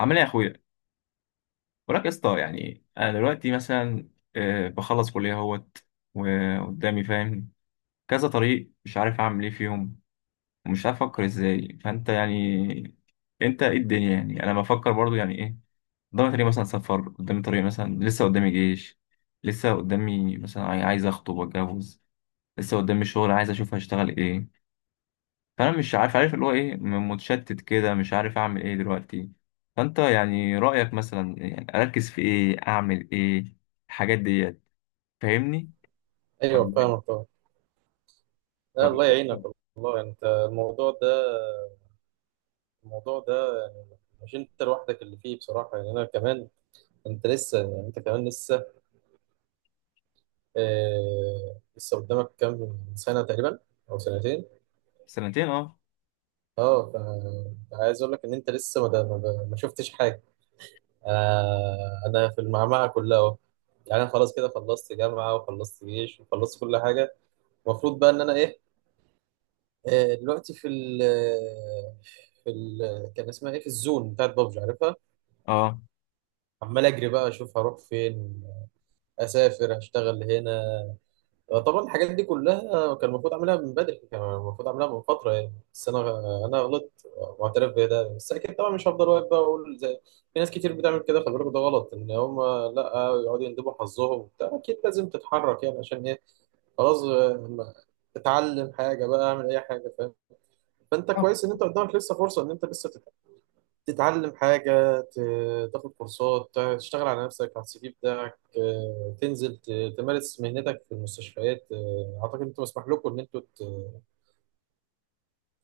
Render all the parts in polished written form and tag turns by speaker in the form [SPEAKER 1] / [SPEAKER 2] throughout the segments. [SPEAKER 1] عامل ايه يا اخويا؟ وراك يا اسطى. يعني انا دلوقتي مثلا بخلص كليه اهوت وقدامي، فاهم، كذا طريق، مش عارف اعمل ايه فيهم ومش عارف افكر ازاي. فانت يعني انت ايه؟ الدنيا يعني انا بفكر برضو يعني ايه. قدامي طريق مثلا سفر، قدامي طريق مثلا لسه قدامي جيش، لسه قدامي مثلا عايز اخطب واتجوز، لسه قدامي شغل عايز اشوف هشتغل ايه. فانا مش عارف، عارف اللي هو ايه، متشتت كده مش عارف اعمل ايه دلوقتي. فانت يعني رايك مثلا يعني اركز في ايه؟ اعمل ايه الحاجات ديت؟ فاهمني
[SPEAKER 2] ايوه،
[SPEAKER 1] ولا
[SPEAKER 2] فاهمك
[SPEAKER 1] إيه؟
[SPEAKER 2] طبعا. لا،
[SPEAKER 1] طب.
[SPEAKER 2] الله يعينك. والله، يعني انت، الموضوع ده يعني مش انت لوحدك اللي فيه بصراحه، يعني انا كمان. انت كمان لسه. لسه قدامك كام سنه تقريبا، او سنتين.
[SPEAKER 1] سنتين، اه.
[SPEAKER 2] اه ف- عايز اقول لك ان انت لسه ما شفتش حاجه. انا في المعمعه كلها اهو. يعني انا خلاص كده خلصت جامعه وخلصت جيش وخلصت كل حاجه. المفروض بقى ان انا ايه؟ دلوقتي في ال في ال كان اسمها ايه، في الزون بتاعت بابجي، عارفها.
[SPEAKER 1] اه.
[SPEAKER 2] عمال اجري بقى اشوف هروح فين، اسافر، اشتغل هنا. طبعا الحاجات دي كلها كان المفروض اعملها من بدري، كان المفروض اعملها من فتره يعني، بس انا غلطت واعترف بده. بس اكيد طبعا مش هفضل واقف بقى واقول زي في ناس كتير بتعمل كده. خلي بالك، ده غلط ان هم لا يقعدوا يندبوا حظهم وبتاع. اكيد لازم تتحرك يعني، عشان ايه؟ خلاص. اتعلم حاجه بقى، اعمل اي حاجه، فاهم؟ فانت
[SPEAKER 1] آه.
[SPEAKER 2] كويس ان انت قدامك لسه فرصه ان انت لسه تتعلم حاجة، تاخد كورسات، تشتغل على نفسك، على السي في بتاعك. تنزل تمارس مهنتك في المستشفيات. أعتقد أنتوا مسموح لكم إن أنتوا ت-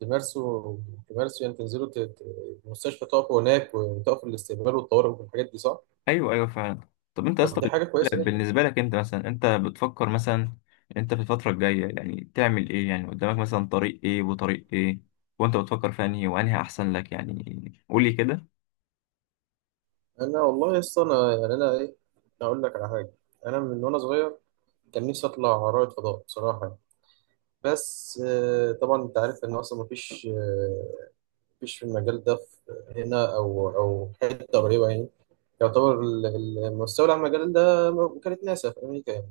[SPEAKER 2] تمارسوا تمارسوا يعني تنزلوا المستشفى، تقفوا هناك، وتقفوا الاستقبال والطوارئ والحاجات دي، صح؟
[SPEAKER 1] ايوه ايوه، فعلا. طب انت
[SPEAKER 2] طب
[SPEAKER 1] اصلا
[SPEAKER 2] دي حاجة كويسة جدا.
[SPEAKER 1] بالنسبه لك انت مثلا، انت بتفكر مثلا انت في الفتره الجايه يعني تعمل ايه؟ يعني قدامك مثلا طريق ايه وطريق ايه؟ وانت بتفكر في انهي وانهي احسن لك؟ يعني قولي كده.
[SPEAKER 2] أنا والله يا اسطى، أنا يعني، أنا إيه أقول لك على حاجة. أنا من وأنا صغير كان نفسي أطلع رائد فضاء، بصراحة. بس طبعا أنت عارف إن أصلا مفيش، في المجال ده في هنا، أو حتة قريبة يعني. يعتبر المستولى على المجال ده كانت ناسا في أمريكا يعني.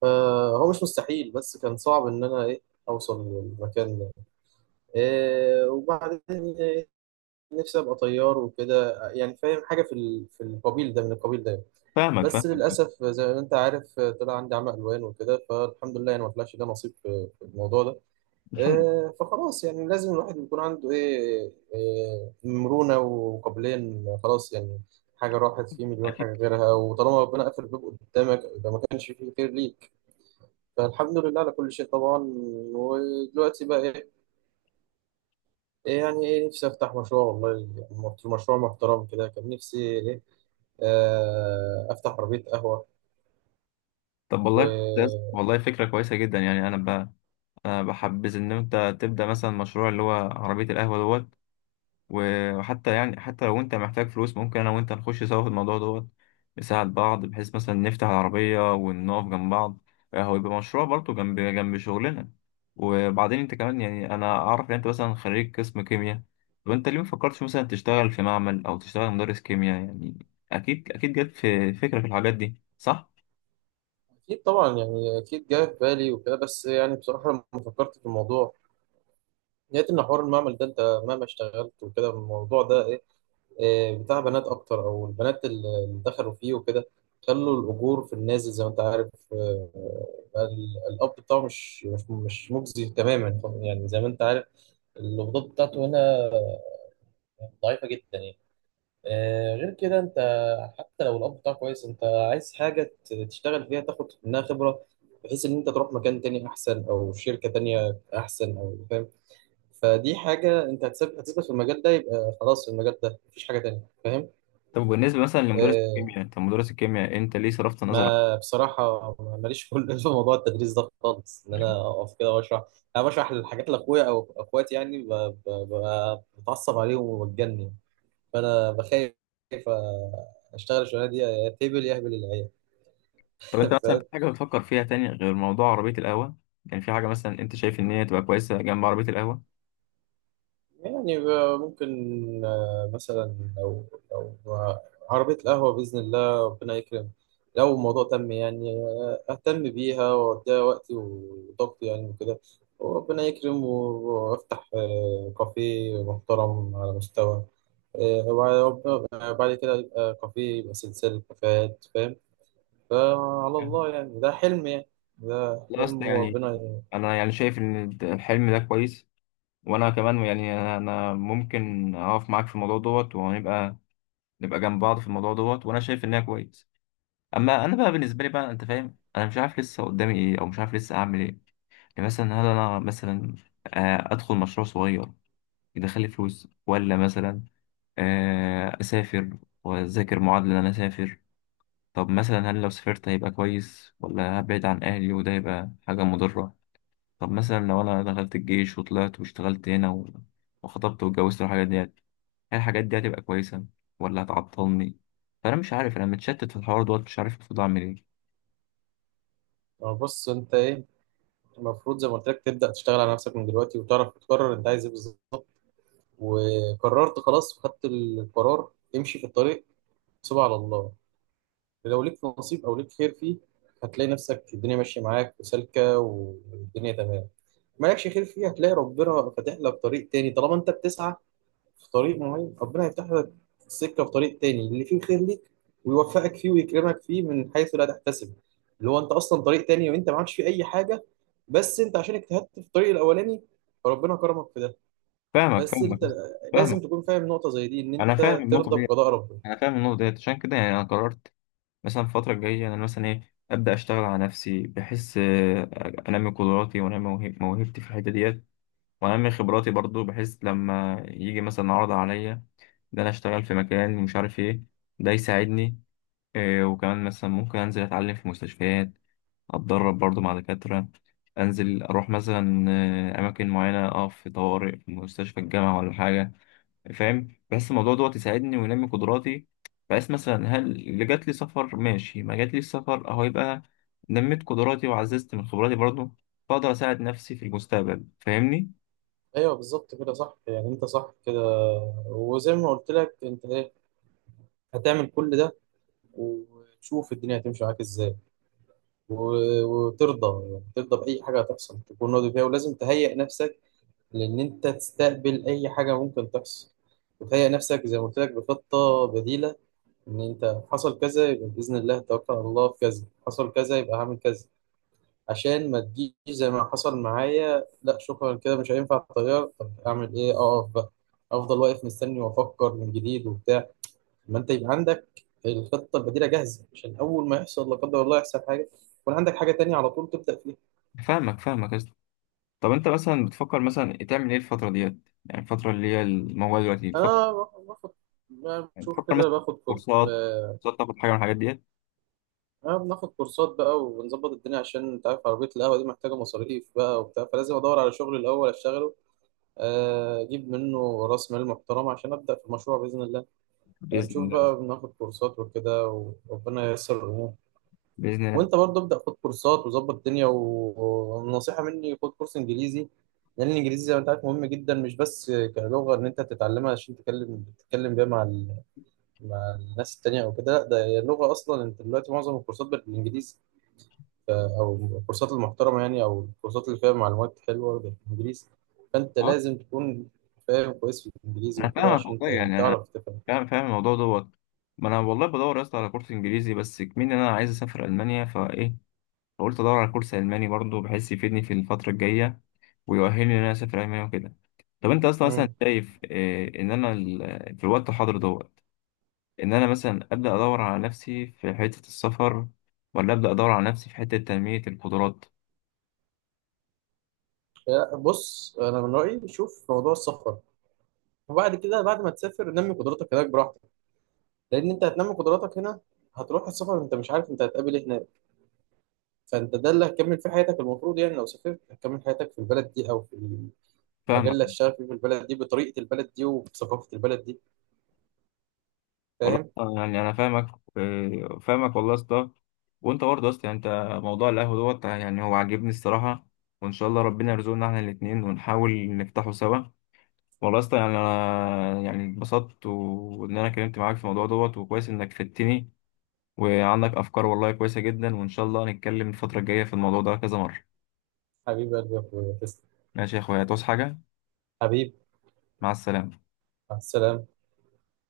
[SPEAKER 2] فهو مش مستحيل، بس كان صعب إن أنا أوصل للمكان ده. إيه وبعدين؟ إيه، نفسي أبقى طيار وكده، يعني فاهم حاجة في ال- في القبيل ده من القبيل ده.
[SPEAKER 1] فاهمك
[SPEAKER 2] بس
[SPEAKER 1] فاهمك.
[SPEAKER 2] للأسف زي ما أنت عارف طلع عندي عمى ألوان وكده، فالحمد لله، يعني ما طلعش ده نصيب في الموضوع ده.
[SPEAKER 1] الحمد
[SPEAKER 2] فخلاص يعني لازم الواحد يكون عنده ايه آه، مرونة وقابلية، إن خلاص يعني حاجة راحت في مليون
[SPEAKER 1] لله.
[SPEAKER 2] حاجة غيرها. وطالما ربنا قفل الباب قدامك يبقى ما كانش فيه خير ليك. فالحمد لله على كل شيء طبعا. ودلوقتي بقى ايه؟ يعني نفسي افتح مشروع، والله، مشروع محترم كده. كان نفسي ايه آه، افتح عربية قهوة
[SPEAKER 1] طب والله،
[SPEAKER 2] و...
[SPEAKER 1] والله فكرة كويسة جدا. يعني أنا أنا بحبذ إن أنت تبدأ مثلا مشروع اللي هو عربية القهوة دوت. وحتى يعني حتى لو أنت محتاج فلوس ممكن أنا وأنت نخش سوا في الموضوع دوت، نساعد بعض بحيث مثلا نفتح العربية ونقف جنب بعض. هو يبقى مشروع برضه جنب جنب شغلنا. وبعدين أنت كمان يعني أنا أعرف إن أنت مثلا خريج قسم كيمياء. طب أنت ليه مفكرتش مثلا تشتغل في معمل أو تشتغل مدرس كيمياء؟ يعني أكيد أكيد جت في فكرة في الحاجات دي، صح؟
[SPEAKER 2] أكيد طبعا، يعني أكيد جاي في بالي وكده. بس يعني بصراحة لما فكرت في الموضوع، لقيت ان حوار المعمل ده انت مهما اشتغلت وكده، الموضوع ده ايه إيه بتاع بنات اكتر، او البنات اللي دخلوا فيه وكده خلوا الاجور في النازل، زي ما انت عارف. الاب بتاعه مش مجزي تماما يعني، زي ما انت عارف. القبضات بتاعته هنا ضعيفه جدا يعني. غير كده انت، حتى لو الاب بتاعك كويس، انت عايز حاجه تشتغل فيها، تاخد منها خبره، بحيث ان انت تروح مكان تاني احسن او شركه تانيه احسن، او فاهم. فدي حاجة أنت هتثبت في المجال ده، يبقى خلاص المجال ده مفيش حاجة تانية، فاهم؟
[SPEAKER 1] طب بالنسبة مثلا لمدرس
[SPEAKER 2] آه.
[SPEAKER 1] الكيمياء، انت مدرس الكيمياء انت ليه صرفت نظر
[SPEAKER 2] ما بصراحة، ماليش كل في موضوع التدريس ده خالص، إن
[SPEAKER 1] عنه؟
[SPEAKER 2] أنا أقف كده وأشرح. أنا بشرح الحاجات لأخويا أو أخواتي يعني، بتعصب عليهم وبتجنن. فأنا بخاف، آه، أشتغل الشغلانة دي يا تهبل يا أهبل العيال.
[SPEAKER 1] طب انت مثلا في حاجة بتفكر فيها تاني غير موضوع عربية القهوة؟ يعني في حاجة مثلا انت شايف ان هي تبقى كويسة جنب عربية القهوة؟
[SPEAKER 2] يعني، ممكن مثلا لو، لو عربية القهوة بإذن الله ربنا يكرم، لو الموضوع تم يعني، أهتم بيها وأديها وقتي وطاقتي يعني وكده، وربنا يكرم، وأفتح كافيه محترم على مستوى، آه، وبعد آه، بعد كده يبقى كافيه، يبقى سلسلة كافيهات، فاهم؟ فعلى الله يعني، ده حلم يعني. ده
[SPEAKER 1] لا اصل
[SPEAKER 2] حلم،
[SPEAKER 1] يعني
[SPEAKER 2] وربنا يعني.
[SPEAKER 1] انا يعني شايف ان الحلم ده كويس، وانا كمان يعني انا ممكن اقف معاك في الموضوع دوت ونبقى، نبقى جنب بعض في الموضوع دوت، وانا شايف انها كويس. اما انا بقى بالنسبة لي بقى، انت فاهم انا مش عارف لسه قدامي ايه او مش عارف لسه اعمل ايه. يعني مثلا هل انا مثلا ادخل مشروع صغير يدخل لي فلوس، ولا مثلا اسافر واذاكر؟ معادله ان انا اسافر، طب مثلا هل لو سافرت هيبقى كويس، ولا هبعد عن اهلي وده يبقى حاجه مضره؟ طب مثلا لو انا دخلت الجيش وطلعت واشتغلت هنا وخطبت واتجوزت والحاجات ديت، هل الحاجات دي هتبقى كويسه ولا هتعطلني؟ فانا مش عارف، انا متشتت في الحوار دوت مش عارف المفروض اعمل ايه.
[SPEAKER 2] بص، أنت المفروض، زي ما قلت لك، تبدأ تشتغل على نفسك من دلوقتي، وتعرف تقرر انت عايز ايه بالظبط. وقررت خلاص وخدت القرار، امشي في الطريق، سيبها على الله. لو ليك نصيب او ليك خير فيه، هتلاقي نفسك الدنيا ماشية معاك وسالكة، والدنيا تمام. مالكش خير فيه، هتلاقي ربنا فاتح لك طريق تاني. طالما انت بتسعى في طريق معين، ربنا يفتح لك السكة في طريق تاني اللي فيه خير ليك، ويوفقك فيه ويكرمك فيه من حيث لا تحتسب. اللي هو انت اصلا طريق تاني، وانت ما عادش فيه اي حاجة، بس انت عشان اجتهدت في الطريق الاولاني، فربنا كرمك في ده.
[SPEAKER 1] فاهمك
[SPEAKER 2] بس
[SPEAKER 1] فاهمك
[SPEAKER 2] انت لازم
[SPEAKER 1] فاهمك.
[SPEAKER 2] تكون فاهم نقطة زي دي، ان
[SPEAKER 1] انا فاهم
[SPEAKER 2] انت
[SPEAKER 1] النقطه
[SPEAKER 2] ترضى
[SPEAKER 1] دي،
[SPEAKER 2] بقضاء ربنا.
[SPEAKER 1] انا فاهم النقطه ديت. عشان كده يعني انا قررت مثلا الفترة الجاية أنا مثلا إيه، أبدأ أشتغل على نفسي بحيث أنمي قدراتي وأنمي موهبتي في الحتة ديت، وأنمي خبراتي برضو، بحيث لما يجي مثلا عرض عليا إن أنا أشتغل في مكان ومش عارف إيه، ده يساعدني. وكمان مثلا ممكن أنزل أتعلم في مستشفيات، أتدرب برضو مع دكاترة، أنزل أروح مثلا أماكن معينة، أقف في طوارئ في مستشفى الجامعة ولا حاجة. فاهم، بحس الموضوع دوت يساعدني وينمي قدراتي. بحس مثلا هل اللي جات لي سفر، ماشي، ما جات لي سفر، اهو يبقى نميت قدراتي وعززت من خبراتي برضه، فاقدر اساعد نفسي في المستقبل. فاهمني؟
[SPEAKER 2] ايوه، بالظبط كده، صح. يعني انت صح كده. وزي ما قلت لك انت هتعمل كل ده، وتشوف الدنيا هتمشي معاك ازاي. وترضى يعني، ترضى باي حاجه هتحصل، تكون راضي فيها. ولازم تهيئ نفسك لأن أنت تستقبل أي حاجة ممكن تحصل، وتهيأ نفسك زي ما قلت لك بخطة بديلة. إن أنت حصل كذا يبقى بإذن الله توكل على الله، في كذا حصل كذا يبقى هعمل كذا. عشان ما تجيش زي ما حصل معايا، لا شكرا كده مش هينفع الطيار، طب أعمل إيه؟ أقف بقى، أفضل واقف مستني وأفكر من جديد وبتاع. ما أنت يبقى عندك الخطة البديلة جاهزة، عشان أول ما يحصل لا قدر الله يحصل حاجة، يكون عندك حاجة تانية على طول تبدأ فيها.
[SPEAKER 1] فاهمك فاهمك يا اسطى. طب انت مثلا بتفكر مثلا تعمل ايه الفتره ديت؟ يعني الفتره اللي هي الموبايل دلوقتي بتفكر،
[SPEAKER 2] أنا باخد أنا
[SPEAKER 1] يعني
[SPEAKER 2] بشوف
[SPEAKER 1] بتفكر
[SPEAKER 2] كده
[SPEAKER 1] مثلا
[SPEAKER 2] باخد.
[SPEAKER 1] في كورسات؟ كورسات تاخد حاجه من الحاجات ديت؟
[SPEAKER 2] أنا بناخد كورسات بقى وبنظبط الدنيا، عشان أنت عارف عربية القهوة دي محتاجة مصاريف بقى وبتاع، فلازم أدور على شغل الأول أشتغله، أجيب منه رأس مال محترم عشان أبدأ في المشروع بإذن الله.
[SPEAKER 1] باذن
[SPEAKER 2] نشوف
[SPEAKER 1] الله.
[SPEAKER 2] بقى، بناخد كورسات وكده، وربنا ييسر الأمور.
[SPEAKER 1] باذن الله.
[SPEAKER 2] وأنت برضه ابدأ خد كورسات وظبط الدنيا، والنصيحة مني خد كورس إنجليزي. لأن الإنجليزي زي ما أنت عارف مهم جدا، مش بس كلغة إن أنت تتعلمها عشان تتكلم بيها مع مع الناس التانية أو كده، لا ده هي اللغة أصلا، أنت دلوقتي معظم الكورسات بالإنجليزي، او الكورسات المحترمه يعني، او الكورسات اللي فيها معلومات حلوه بالانجليزي، فانت
[SPEAKER 1] اه،
[SPEAKER 2] لازم تكون فاهم كويس في الانجليزي
[SPEAKER 1] انا
[SPEAKER 2] وكده،
[SPEAKER 1] فاهمك
[SPEAKER 2] عشان
[SPEAKER 1] والله. يعني انا
[SPEAKER 2] تعرف تفهم.
[SPEAKER 1] فاهم، فاهم الموضوع دوت. ما انا والله بدور يا اسطى على كورس انجليزي، بس كمان انا عايز اسافر المانيا فايه، فقلت ادور على كورس الماني برضه بحيث يفيدني في الفتره الجايه ويؤهلني ان انا اسافر المانيا وكده. طب انت اصلا مثلا
[SPEAKER 2] مم.
[SPEAKER 1] شايف إيه؟ ان انا في الوقت الحاضر دوت، ان انا مثلا ابدا ادور على نفسي في حته السفر، ولا ابدا ادور على نفسي في حته تنميه القدرات؟
[SPEAKER 2] لا، بص انا من رايي شوف موضوع السفر، وبعد كده بعد ما تسافر نمي قدراتك هناك براحتك. لان انت هتنمي قدراتك هنا، هتروح السفر، انت مش عارف انت هتقابل ايه هناك. فانت ده اللي هتكمل فيه حياتك، المفروض يعني، لو سافرت هتكمل حياتك في البلد دي، او في المجال
[SPEAKER 1] فاهمك
[SPEAKER 2] اللي هتشتغل فيه في البلد دي، بطريقه البلد دي وبثقافه البلد دي،
[SPEAKER 1] والله.
[SPEAKER 2] فاهم؟
[SPEAKER 1] يعني انا فاهمك. فاهمك والله يا اسطى. وانت برضه يا اسطى يعني انت موضوع القهوه دوت يعني هو عاجبني الصراحه، وان شاء الله ربنا يرزقنا احنا الاثنين ونحاول نفتحه سوا. والله يا اسطى يعني انا يعني اتبسطت وان انا اتكلمت معاك في الموضوع دوت، وكويس انك فدتني وعندك افكار والله كويسه جدا، وان شاء الله هنتكلم الفتره الجايه في الموضوع ده كذا مره.
[SPEAKER 2] حبيبي قلبي يا اخويا، تسلم.
[SPEAKER 1] ماشي يا اخويا، هتعوز حاجه؟
[SPEAKER 2] حبيبي.
[SPEAKER 1] مع السلامه.
[SPEAKER 2] مع السلامة.